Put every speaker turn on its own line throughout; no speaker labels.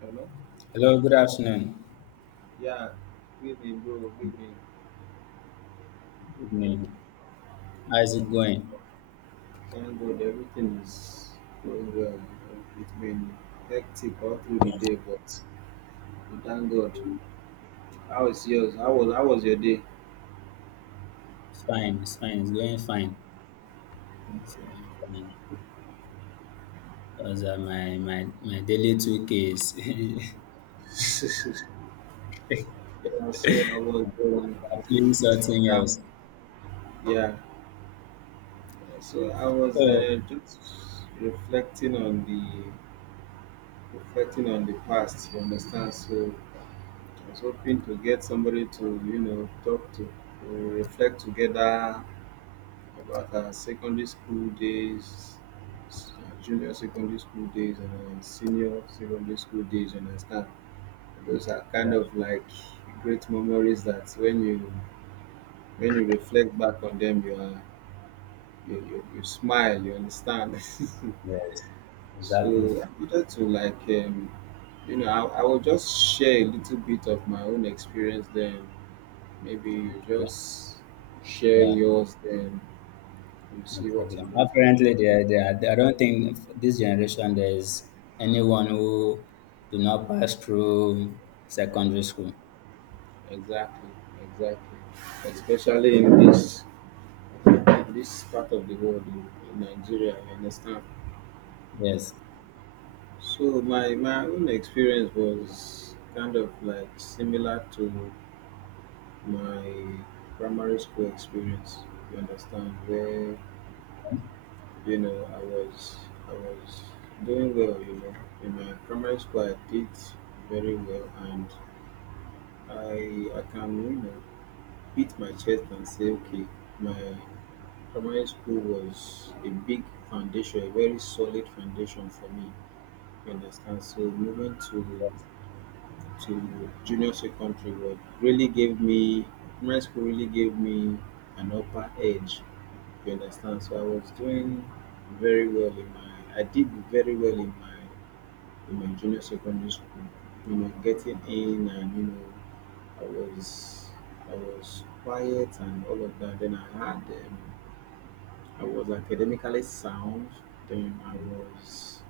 Hello?
Hello, good afternoon.
Yeah, baby, bro, baby.
Good evening. How's it going?
Thank God everything is going well. It's been hectic all through the day, but we thank God. How is yours? How was your day?
It's fine, it's going fine. It's going fine. Because my daily 2K is I'm
Yeah, so I was
doing something
that,
else.
yeah.
So,
Just reflecting on the past. You understand? So I was hoping to get somebody to talk to reflect together about our secondary school days, s- junior secondary school days, and our senior secondary school days. You understand? Those are
yeah,
kind of like great memories that when you reflect back on them, you are you smile. You understand?
yes, exactly.
So I wanted to like I will just share a little bit of my own experience. Then maybe you
Okay,
just share
yeah,
yours. Then you
no
see what you
problem.
look like.
Apparently, there, I don't think this generation there is anyone who do not pass through secondary school.
Exactly, exactly. Especially in this part of the world in Nigeria, I understand?
Yes,
So my own experience was kind of like similar to my primary school experience. You understand? Where you know I was doing well. You know, in my primary school I did very well, and I can you know beat my chest and say okay my primary school was a big foundation, a very solid foundation for me. You understand? So moving to
yes,
to junior secondary was really gave me primary school really gave me an upper edge. You understand? So I did very well in my junior secondary school. You know, getting in and you know I was I was quiet and all of that. Then I was academically sound. Then I was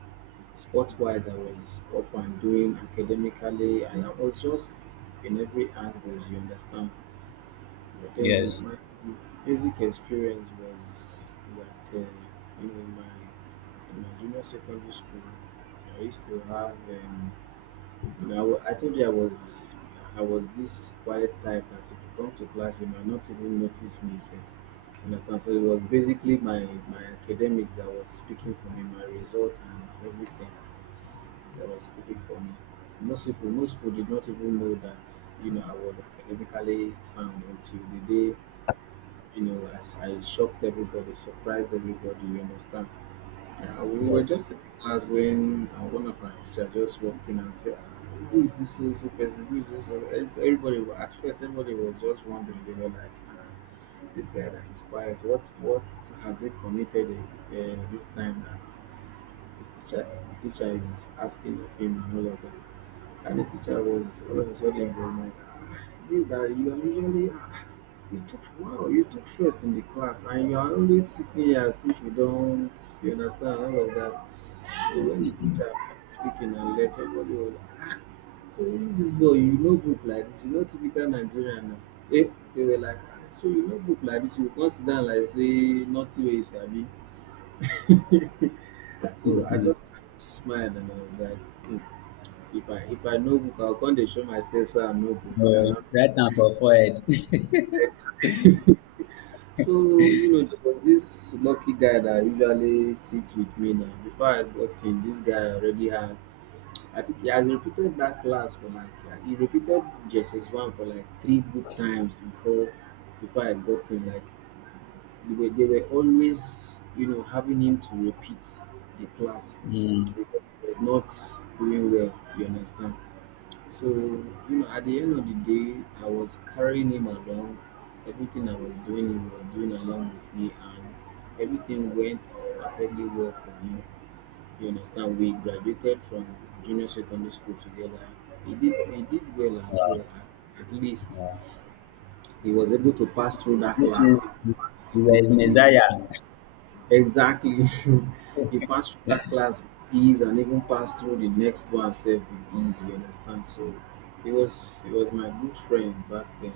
sport wise, I was up and doing academically, and I was just in every angle. You understand? But then
yes,
my music experience was that you know in my junior secondary school, I used to have. You know, I told you I was this quiet type that if you come to class, you might not even notice me. Sef. Understand? So it was basically my academics that was speaking for me, my result and everything that was speaking for me. Most people did not even know that you know I was academically sound until the day you know as I shocked everybody, surprised everybody. You understand? We were
yes.
just in class when one of our teachers just walked in and said, "Ah, who is this so so person? Who is this? So so-" Everybody, at first, everybody was just wondering. They were like, "Ah, this guy that is quiet, what has he committed this time that the teacher, the teacher is asking of him and all of that?" And the teacher was all of a sudden was like, "Ah, you that you are usually ah, you took first in the class, and you are always sitting here as if you don't," you understand all of that. So when the teacher started speaking and left, everybody was so you dis boy you no book like this, you no typical Nigerian na. Eh they were like ah so you no book like this, you come sit down like say nothing wey you sabi. So I
Mm-hmm.
just smile and I was like um if I no book I go come dey show myself sey I no book and
So,
na.
right now for forehead.
So you know there was dis lucky guy that usually sits with me now. Before I got in, this guy already had I think he has repeated that class for like he repeated JSS one for like three good times before I got him. Like they were always you know having him to repeat the class
Mm,
because he was not doing well. You understand? So you know at the end of the day, I was carrying him along. Everything I was doing, he was doing along with me, and everything went perfectly well for him. You understand? We graduated from junior secondary school together. He did well as well.
yeah,
At least
yeah.
he was able to pass through
It
that
makes
class
sense. You were his
with
Messiah.
exactly. He passed through that class with ease and even passed through the next one self with ease, you understand? So he was my good friend back then.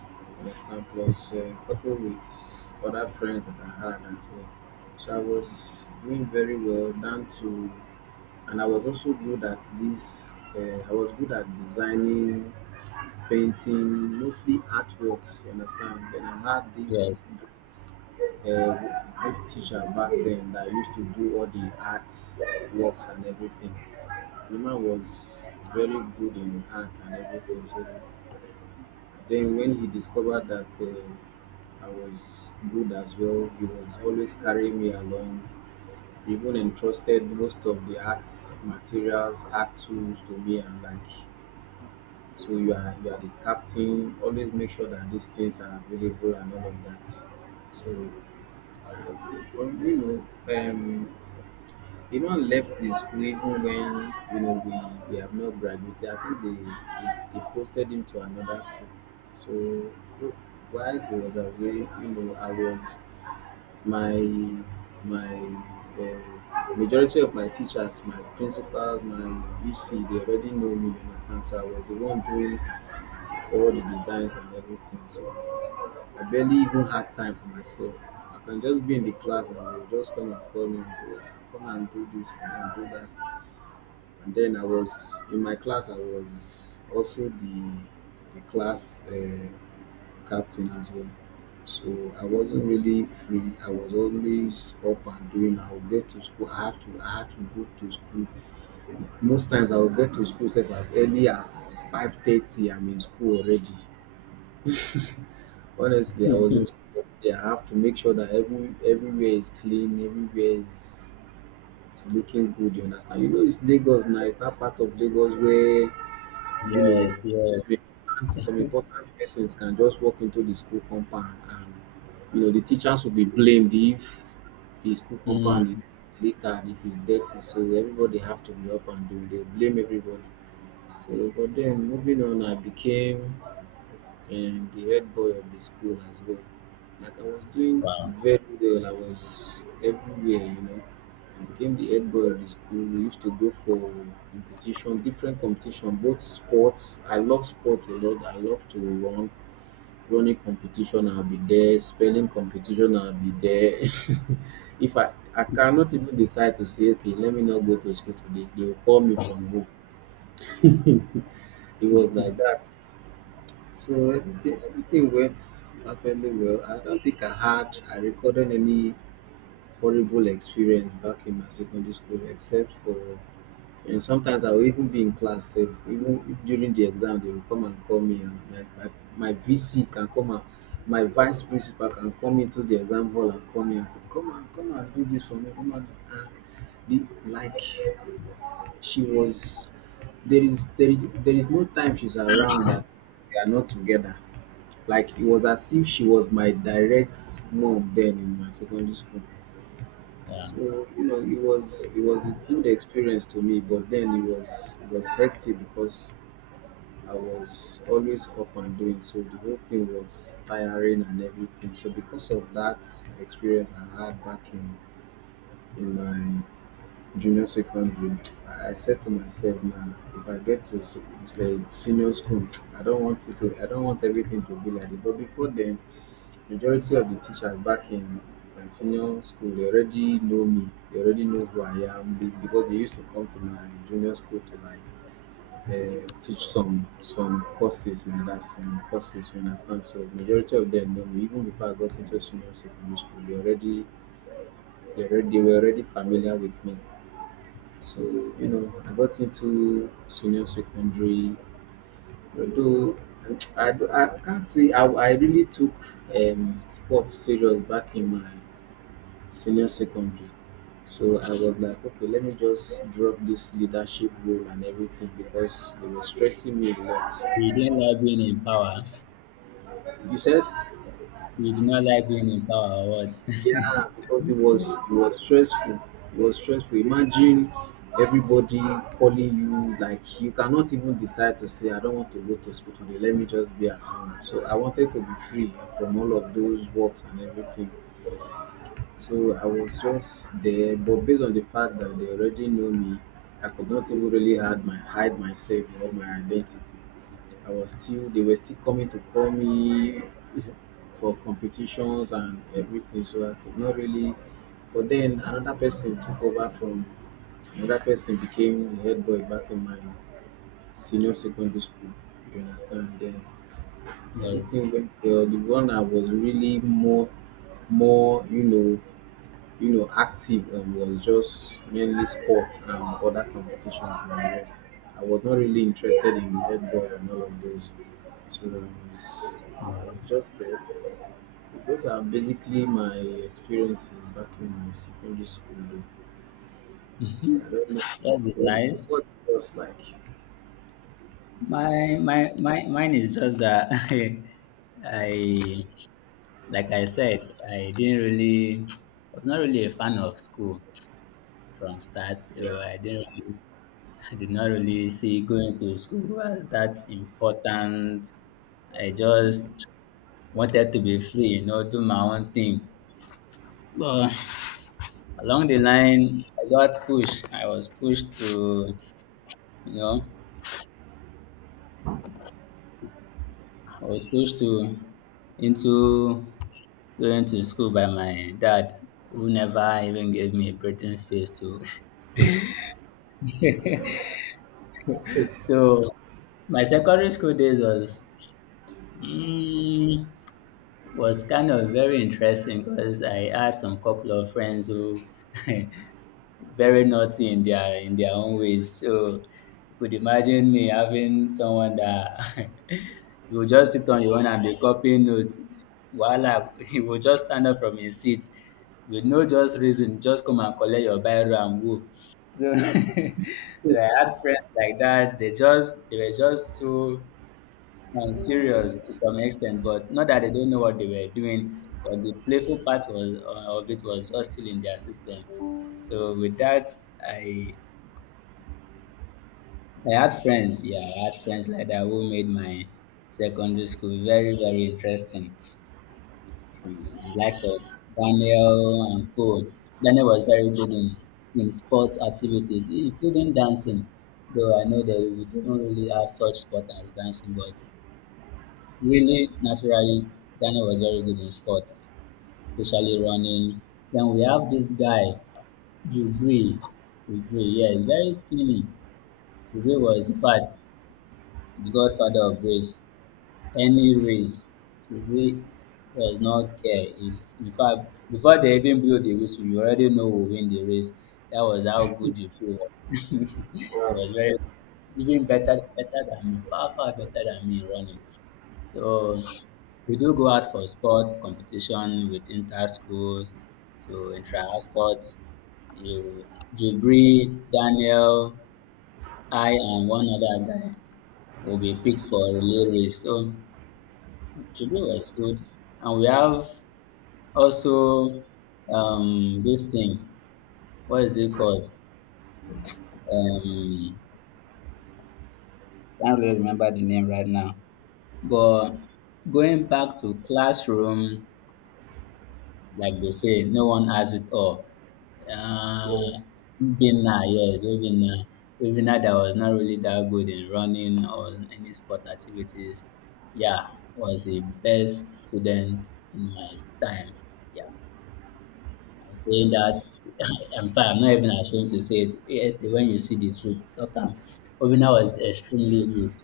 You understand? Plus a couple with other friends that I had as well. So I was doing very well down to and I was also good at this. I was good at designing, painting, mostly artworks. You understand? Then I had
Yes.
this good teacher back then that used to do all the arts works and everything. The man was very good in art and everything. So then when he discovered that I was good as well, he was always carrying me along, even entrusted most of the art materials, art tools to me and like, so you are the captain. Always make sure that these things are available and all of that. So uh, you know, the man left the school even when you know we have not graduated. I think they posted him to another school. So while he was away, you know, I was my my majority of my teachers, my principals, my VC, they already know me, you understand. So I was the one doing all the designs and everything. So I barely even had time for myself. I can just be in the class and they'll just come and call me and say, "Ah, come and do this, come and do that." And then I was in my class, I was also the class. Captain as well. So I wasn't really free. I was always up and doing. I would get to school. I have to. I had to go to school. Most times I would get to school sef as early as 5:30. I'm in school already. Honestly, I was in school. Yeah, I have to make sure that everywhere is clean. Everywhere is looking good. You understand? You know, it's Lagos now. It's that part of Lagos where you know,
Yes, yes.
semi-professional semi persons can just walk into the school compound and you know the teachers will be blamed if the school compound
Mm,
is littered, if it's dirty. So everybody have to be up and doing. They blame everybody. So but then moving on, I became and the head boy of the school as well. Like I was doing
wow.
very well. I was everywhere, you know. I became the head boy of the school. We used to go for competition, different competition, both sports. I love sports a lot. I love to run. Running competition, I'll be there. Spelling competition, I'll be there. if I I cannot even decide to say, okay, let me not go to school today. They will call me from home. It was like that. So everything went perfectly well. I don't think I recorded any horrible experience back in my secondary school except for you know, sometimes I will even be in class safe even during the exam they will come and call me and my VC can come and my vice principal can come into the exam hall and call me and say come and come and do this for me come and the like she was there is no time she's around that we are not together, like it was as if she was my direct mom then in my secondary school.
Yeah.
So you know, it was a good experience to me, but then it was hectic because I was always up and doing. So the whole thing was tiring and everything. So because of that experience I had back in my junior secondary, I said to myself, now if I get to senior school, I don't want everything to be like it. But before then majority of the teachers back in my senior school they already know me. They already know who I am, be because they used to come to my junior school to like teach some courses like that, some courses, you understand. So majority of them know me even before I got into senior secondary school. They already dey were already familiar with me. So you know I got into senior secondary, although I can't say I really took sports serious back in my senior secondary. So I was like, okay, let me just drop this leadership role and everything because they were stressing me a lot.
He didn't like being in power.
You said,
He did not like being in power or what?
yeah, because it was stressful. It was stressful. Imagine everybody calling you like you cannot even decide to say, I don't want to go to school today. Let me just be at home. So I wanted to be free from all of those works and everything. So I was just there, but based on the fact that they already know me, I could not even really hide myself or my identity. I was still they were still coming to call me for competitions and everything, so I could not really. But then another person took over from another person became the head boy back in my senior secondary school. You understand? Then
Yes.
everything went well. The one I was really more you know active, was just mainly sport and other competitions and the rest. I was not really interested in head and all of those. So I
Yeah.
was just there. Those are basically my experiences back in my secondary school days. I don't know
Yours is
what
nice.
what it was like.
My mine is just that I like I said, I didn't really I was not really a fan of school from start, so
Yeah.
I didn't really I did not really see going to school as that important. I just wanted to be free, you know, do my own thing. But along the line, I got pushed. I was pushed to, you know, I was pushed to into going to school by my dad, who never even gave me a breathing space to. So my secondary school days was. mm, was kind of very interesting because I had some couple of friends who very naughty in their own ways. So you could imagine me having someone that you will just sit on your own and be copying notes. Voila, he will just stand up from his seat with no just reason, just come and collect your biro and go. So, so I had friends like that. They were just so serious to some extent, but not that they don't know what they were doing, but the playful part was of it was just still in their system. So with that, I I had friends, yeah, I had friends like that who made my secondary school very very interesting. Mm, likes of Daniel and Co. Daniel was very good in sport activities, including dancing. Though I know that we don't really have such sport as dancing, but really, naturally, Daniel was very good in sport, especially running. Then we have this guy, Jubri. Jubri, yeah, he's very skinny. Jubri was, in fact, the godfather of race. Any race, Jubri does not care. He's, in fact, before they even blew the whistle, you already know who will win the race. That was how good Jubri was. He
Wow.
was very even better than me, far better than me in running. So we do go out for sports competition with inter schools, so intra sports. You, Jubri, Daniel, I, and one other guy will be picked for relay race. So Jubri was good, and we have also this thing. What is it called? Um, can't really remember the name right now. But going back to classroom like they say, no one has it all.
Yeah.
Uh, Obinna, yes, Obinna. Obinna that was not really that good in running or any sport activities. Yeah, was the best student in my time. Yeah, I'm saying that. Am fine. I'm not even ashamed to say it. Yet, when you see the truth, okay. Obinna was extremely good.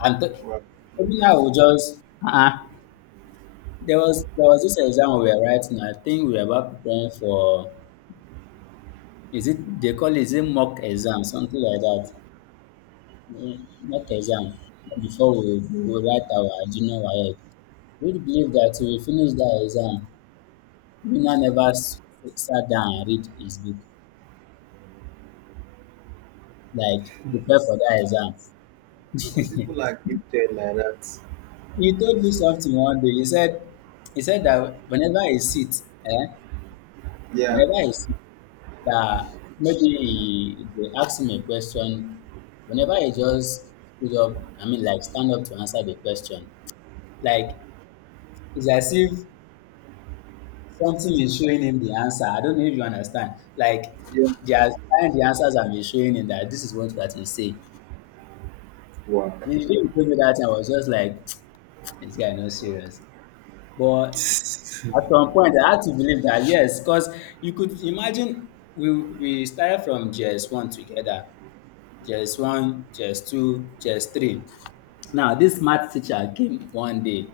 I'm t-
Wow.
Obinna will just uh-uh. There was this exam we were writing. I think we were about preparing for is it they call it is it mock exam, something like that. Mm, Mock exam before we write our junior YF. We believe that we finish that exam. Winner never sat down and read his book, like prepare for that exam.
Some, some people are gifted like that.
He told me something one day. He said that whenever he sits,
Yeah.
whenever he sits, that maybe he, they ask him a question, whenever he just stood up, I mean like stand up to answer the question, like it's as if something is showing him the answer. I don't know if you understand. Like
Yeah.
they are trying the answers and be showing him that this is what you have to say.
Wow.
When you told me that, I was just like, this guy not serious. But at some point, I had to believe that yes, because you could imagine we we started from JS one together, JS one, JS two, JS three. Now this math teacher came one day.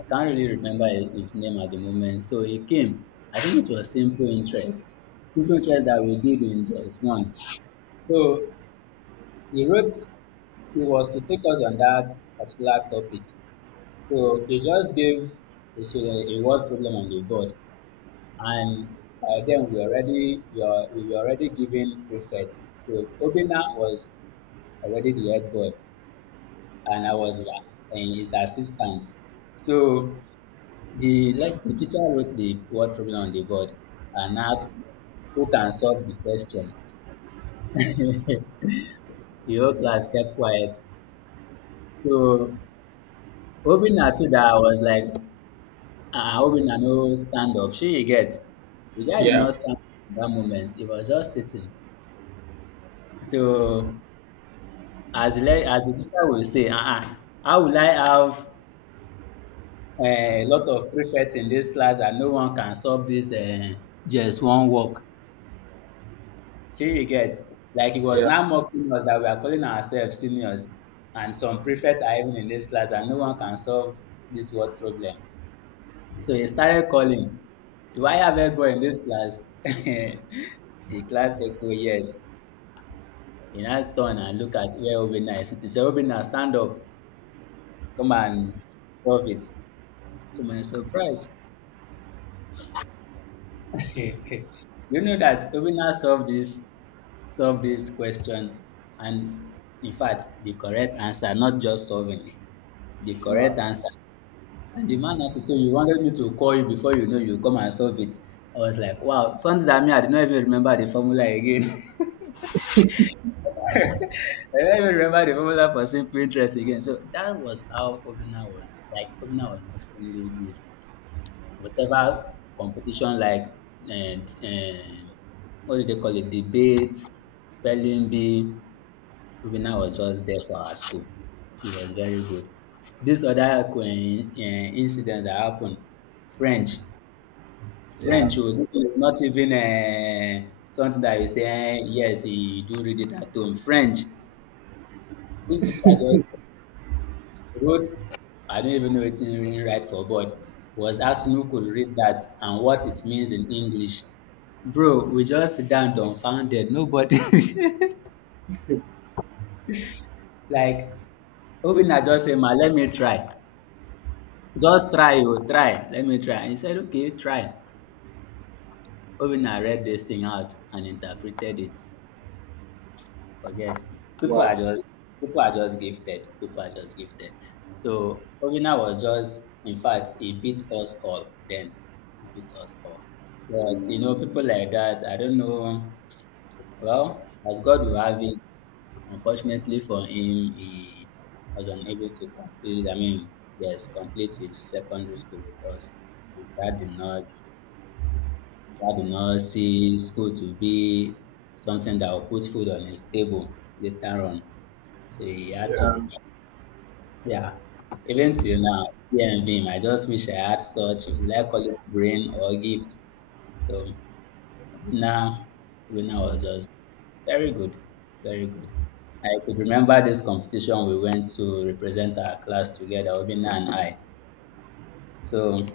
I can't really remember his name at the moment. So he came. I think it was simple interest. Simple interest that we did in just one. So he wrote, he was to take us on that particular topic. So he just gave the student a word problem on the board. And by then we were already given prefect. So Obina was already the head boy and I was his assistant. So the like the teacher wrote the word problem on the board and asked who can solve the question. The whole class kept quiet. So Obinna too that I was like, ah, Obinna no stand up. Shey you get. The guy did
Yeah,
not stand up in that moment. He was just sitting. So as the as the teacher will say, uh-uh, how will I have a lot of prefects in this class and no one can solve this just one work? Shey you get? Like he was
yeah.
now mocking us that we are calling ourselves seniors and some prefects are even in this class and no one can solve this word problem. So he started calling, do I have help boy in this class? The class echo yes. He now turn and look at where Obinna is sitting. Say Obinna stand up, come and solve it. To my surprise, you know that Obinna solved this question, and in fact, the correct answer, not just solving it, the
Wow.
correct answer. And the man had to say, "You wanted me to call you before you know you come and solve it." I was like, "Wow, something that me I did not even remember the formula again. I don't even remember the formula for simple interest again." So that was how Obinna was. Like Obinna was extremely good. Whatever competition like um, um, what do they call it, debate, spelling bee, Obinna was just there for our school. He was very good. This other incident that happened, French.
Yeah.
French, oh, this one is not even something that you say, yes, you do read it at home. French, this teacher just wrote, I don't even know it's in really right for, but was asking who could read that and what it means in English. Bro, we just sit down dumbfounded. Nobody like Obina just say, Ma, let me try. Just try, you try. Let me try. And he said, okay, try. Obina read this thing out and interpreted it. Forget. People are
Wow.
just People are just gifted. People are just gifted. So Obina was just in fact he beat us all then. He beat us all. But you know, people like that, I don't know. Well, as God will have it, unfortunately for him, he was unable to complete I mean, yes, complete his secondary school with us. That did not that did not see school to be something that will put food on his table later on. So he had to,
Yeah,
yeah. Even till now, and him, I just wish I had such, will I call it brain or gift? So now, Runa was just very good, very good. I could remember this competition we went to represent our class together, Obina and I. So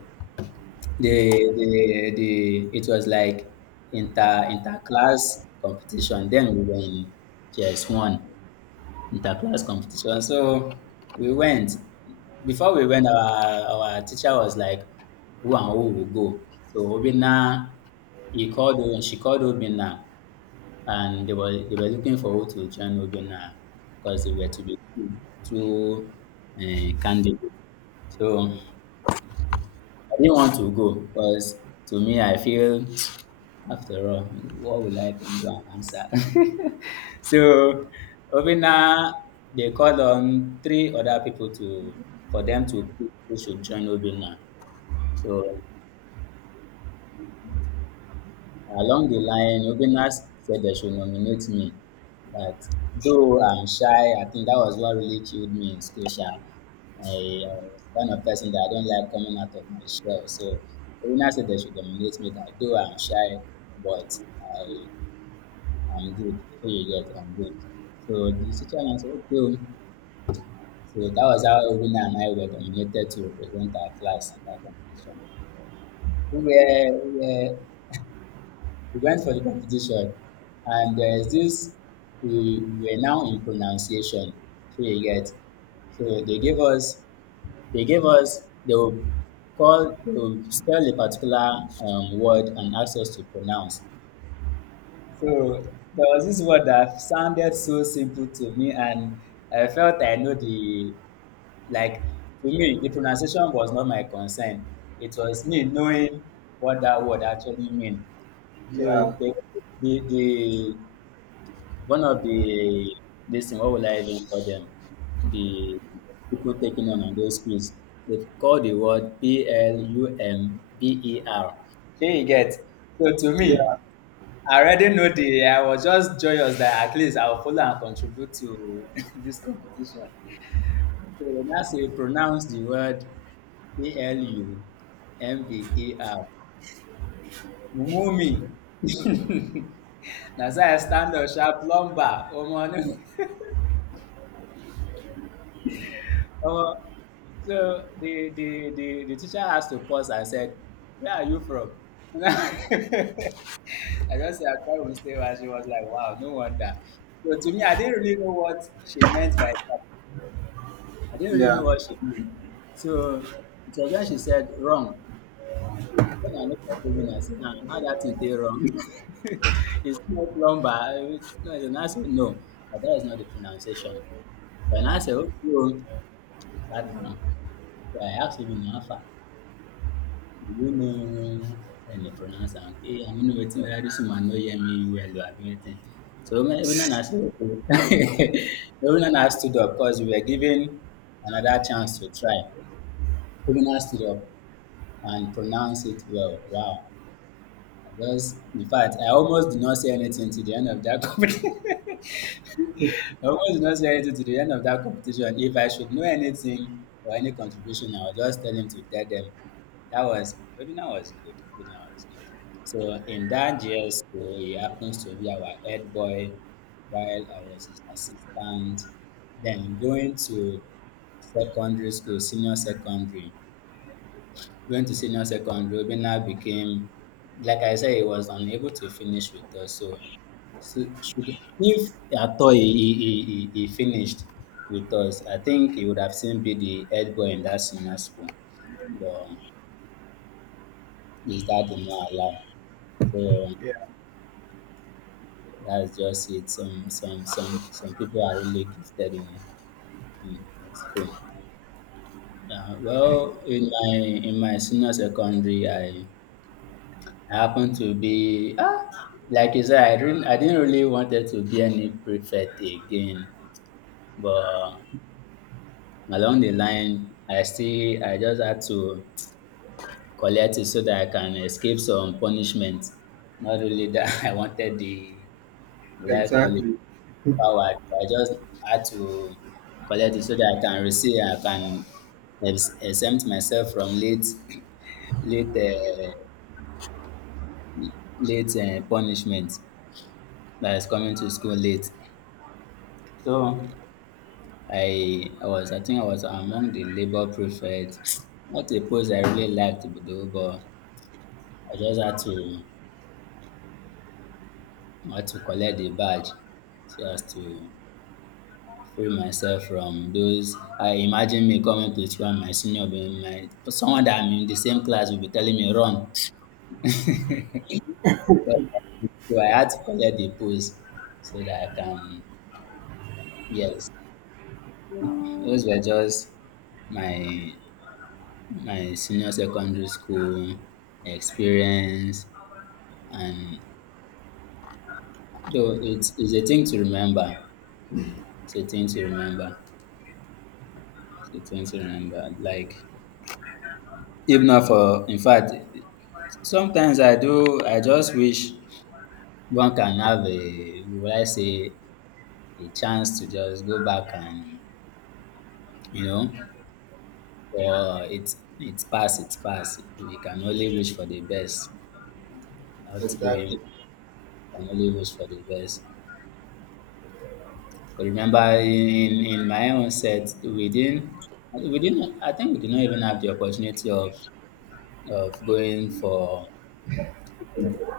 the it was like inter class competition. Then we were in JS one. Interclass competition. So we went. Before we went, our teacher was like, who and who will go. So Obina, he called, and she called Obina, and they were looking for who to join Obina because they were to be two candidates. So I didn't want to go because to me I feel after all, what will I even do and answer? So Obina, they called on three other people to for them to pick who should join Obina. So along the line, Obina said they should nominate me. But though I'm shy, I think that was what really killed me in school. Sha. I was the kind of person that I don't like coming out of my shell. So Obina said they should nominate me. That though I'm shy, but I am good. So you get, I'm good. So the teacher now said, okay. oh. So that was how Winner and I were nominated to represent our class in that competition. We were, we were, we went for the competition, and there's this, we were now in pronunciation. So you get, so they gave us, they will spell a particular word and ask us to pronounce. So there was this word that sounded so simple to me, and I felt I know the like to me, the pronunciation was not my concern. It was me knowing what that word actually mean. So
yeah,
the one of the this thing, what will I even call them? The people taking on those quiz. They call the word Plumber. Here you get. So to me,
yeah,
I already know the I was just joyous that at least I'll follow and contribute to this competition. So that's you pronounce the word Plumber. Mumumi. That's why I stand up sharp lumber. Oh omo. So the teacher has to pause and said, where are you from? I just said I quite will stay and she was like, wow, no wonder. So to me, I didn't really know what she meant by that. I didn't really know
yeah,
what she meant. So it was when she said wrong. When I look at it, and I say, ah, how that thing dey wrong? It's not plumber. It's, no, it's not. I say, no, but that is not the pronunciation. Then I say, okay, oh, sat down. So I asked him, Alpha, do you know how they pronounce am? Okay, I mean, waiting whether this woman no hear me well or abi wetin. So when I say okay, when I stood up, cause we were given another chance to try. When I stood up and pronounce it well, wow. Because, in fact, I almost did not say anything to the end of that competition. I almost did not say anything to the end of that competition. If I should know anything or any contribution, I would just tell him to tell them. That was webinar was good. Webinar was good. So in that GS school, he happens to be our head boy while I was his assistant. Then going to secondary school, senior secondary. Went to senior secondary, Obina became, like I said, he was unable to finish with us. So so should, if Atoy he finished with us, I think he would have seen be the head boy in that senior school. But his dad did not allow. So
yeah.
that's just it. Some people are really gifted in school. Yeah, well, in my senior secondary, I happened to be like you said, I didn't really wanted to be any prefect again, but along the line I just had to collect it so that I can escape some punishment. Not really that I wanted the would I call it
Exactly,
power. I just had to collect it so that I can exempt myself from late late uh, late punishment that is coming to school late. So I think I was among the labor prefect. Not a post I really liked though, but I just had to I had to collect the badge so as to free myself from those. I imagine me coming to school and my senior being my someone that I'm in the same class will be telling me run. So I had to collect the post so that I can yes. Those were just my my senior secondary school experience and though it's a thing to remember. It's a thing to remember. It's a thing to remember. Like if not for in fact sometimes I do, I just wish one can have a, will I say, a chance to just go back and, you know, it's past, it's past. We can only wish for the best, not going, we
exactly.
can only wish for the best. 'Cause remember in my own set, we didn't, I think we did not even have the opportunity of going for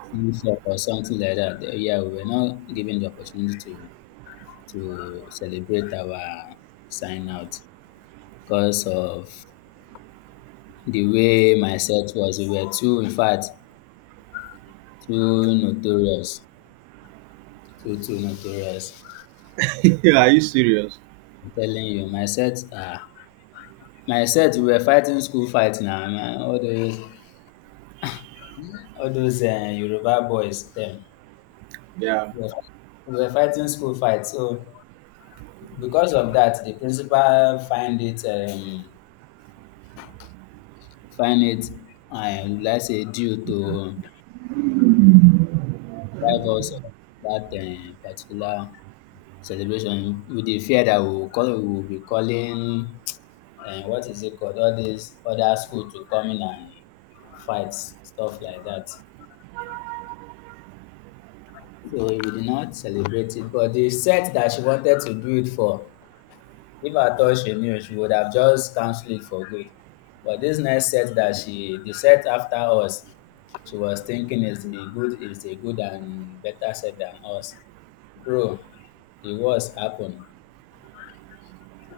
citizenship or something like that. Yeah, we were not given the opportunity to celebrate our sign out because of the way my set was. We were too, in fact, too notorious. Too, too notorious.
Yeah, are you serious?
I'm telling you, my set, we were fighting school fight now. Man. All those Yoruba boys, them.
Yeah.
We were we were fighting school fight. So because of that, the principal find it, I would like say due to rivals of dat particular celebration with the fear that we will be calling what is it called all these other school to come in and fight stuff like that, so we did not celebrate it. But the set that she wanted to do it for, if at all she knew, she would have just cancelled it for good. But this next set that she the set after us, she was thinking is a good and better set than us. Bro, the worst happen.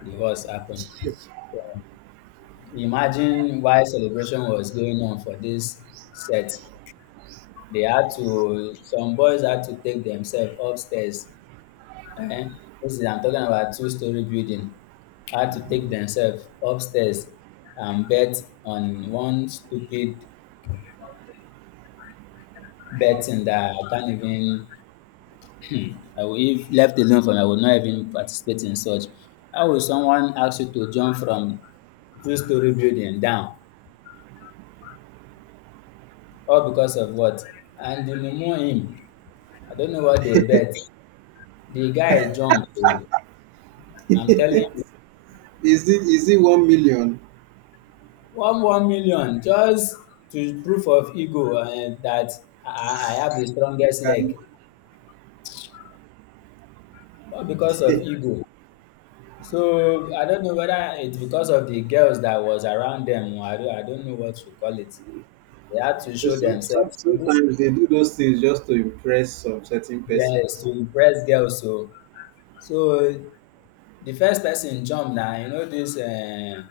The horse happened. Imagine why celebration was going on for this set. They had to, some boys had to take themselves upstairs. Eh. This is, I'm talking about two-story building. Had to take themselves upstairs and bet on one stupid betting that I can't even, I will, if left alone from, I would not even participate in such. How will someone ask you to jump from two-story building down? All because of what? And you mumu him. I don't know what they bet. The guy jumped. Oh. I'm telling you,
Is it 1 million?
one million just to proof of ego and that I have the
You
strongest
can
leg, not because of ego. So I don't know whether it's because of the girls that was around them. I don't know what to call it. They had to show
some,
themselves. So this,
sometimes they do those things just to impress some certain
yes,
persons.
to impress girls. So so the first person jumped now. You know this.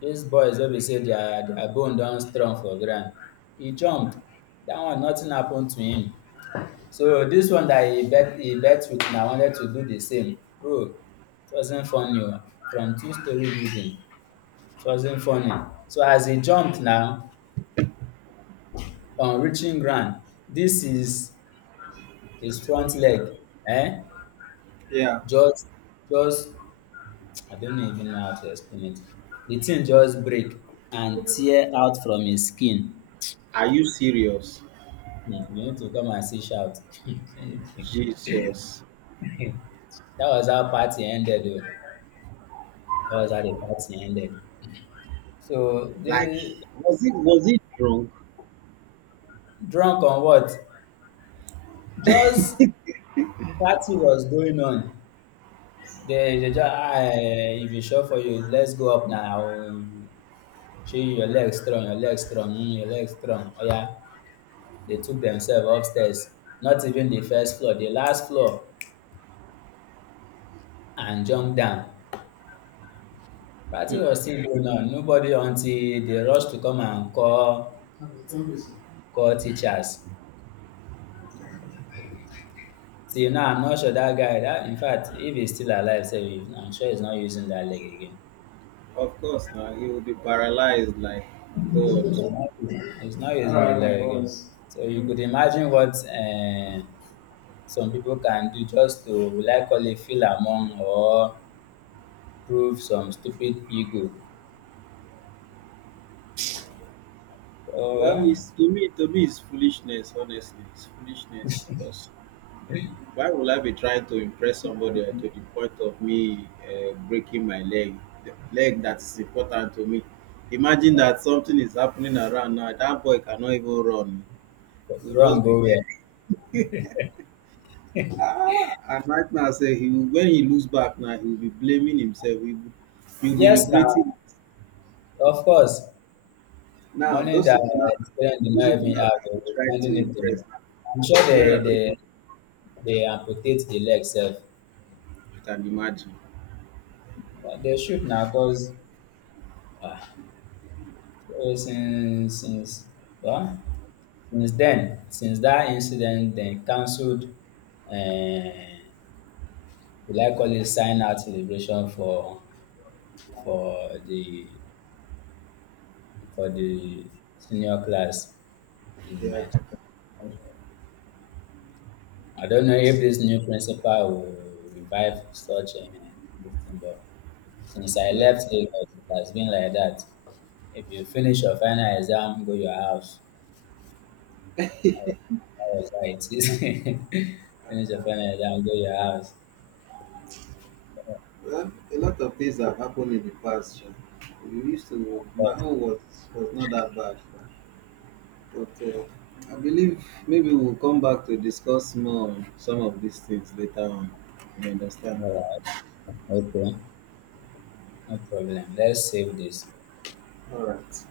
Dis boys wey be say their bone don strong for ground, e jump, dat one nothing happen to him. So dis one dat he bet with na wanted to do the same. Bro, it wasn't funny oo, from two-storey building, it wasn't funny. So as he jump now, on reaching ground, dis his front leg um
Yeah.
just just I don't even know how to explain it. The thing just break and tear out from his skin.
Are you serious?
Hmm, you need to come and see shout.
Jesus.
That was how party ended o. That was how the party ended. So
Like
the
was it drunk?
drunk on what? Just party was going on. They just ah eh, if e sure for you let's go up now shey your leg strong oya. They took themselves upstairs, not even the first floor, the last floor, and jump down. Party was still going on, nobody, until they rush to come and call teachers. Till now I'm not sure that guy, that, in fact, if he's still alive sef I'm sure he's not using that leg again.
Of course now he will be paralyzed, like, God.
He's not using the dat leg again. So you could imagine what some people can do just to will I call it feel among or prove some stupid ego.
Well,
Or
it's to me, to me it's foolishness, honestly. It's foolishness. Because, why would I be trying to impress somebody to the point of me breaking my leg, the leg that is important to me? Imagine that something is happening around now. That boy cannot even run. He will
wrong
just be
go
there.
where.
Ah, and right now, when he looks back now, he will be blaming himself. He will be
Yes now,
regretting it.
of course.
Now,
Money that his parents did
those
not
people
even
now
have,
that
they
he
was
tried to
lending it to
impress
him.
now,
I'm sure
where are those people?
they amputate the leg sef.
You can imagine.
But they should na cause um so since, well, since then, since that incident, dem cancelled um will I call it sign out celebration for the for the senior class in
Yeah,
my school. I don't know if this new principal will revive such dis thing, but since I
yeah.
left Lagos, it has been like that. If you finish your final exam, go your house. I was, I was like, finish your final exam, go your house.
Well, a lot of things have happened in the past, sha. My
But,
own was not that bad, sha. But I believe maybe we'll come back to discuss more on some of these things later on. You understand?
all right, okay, no problem. Let's save this.
All right.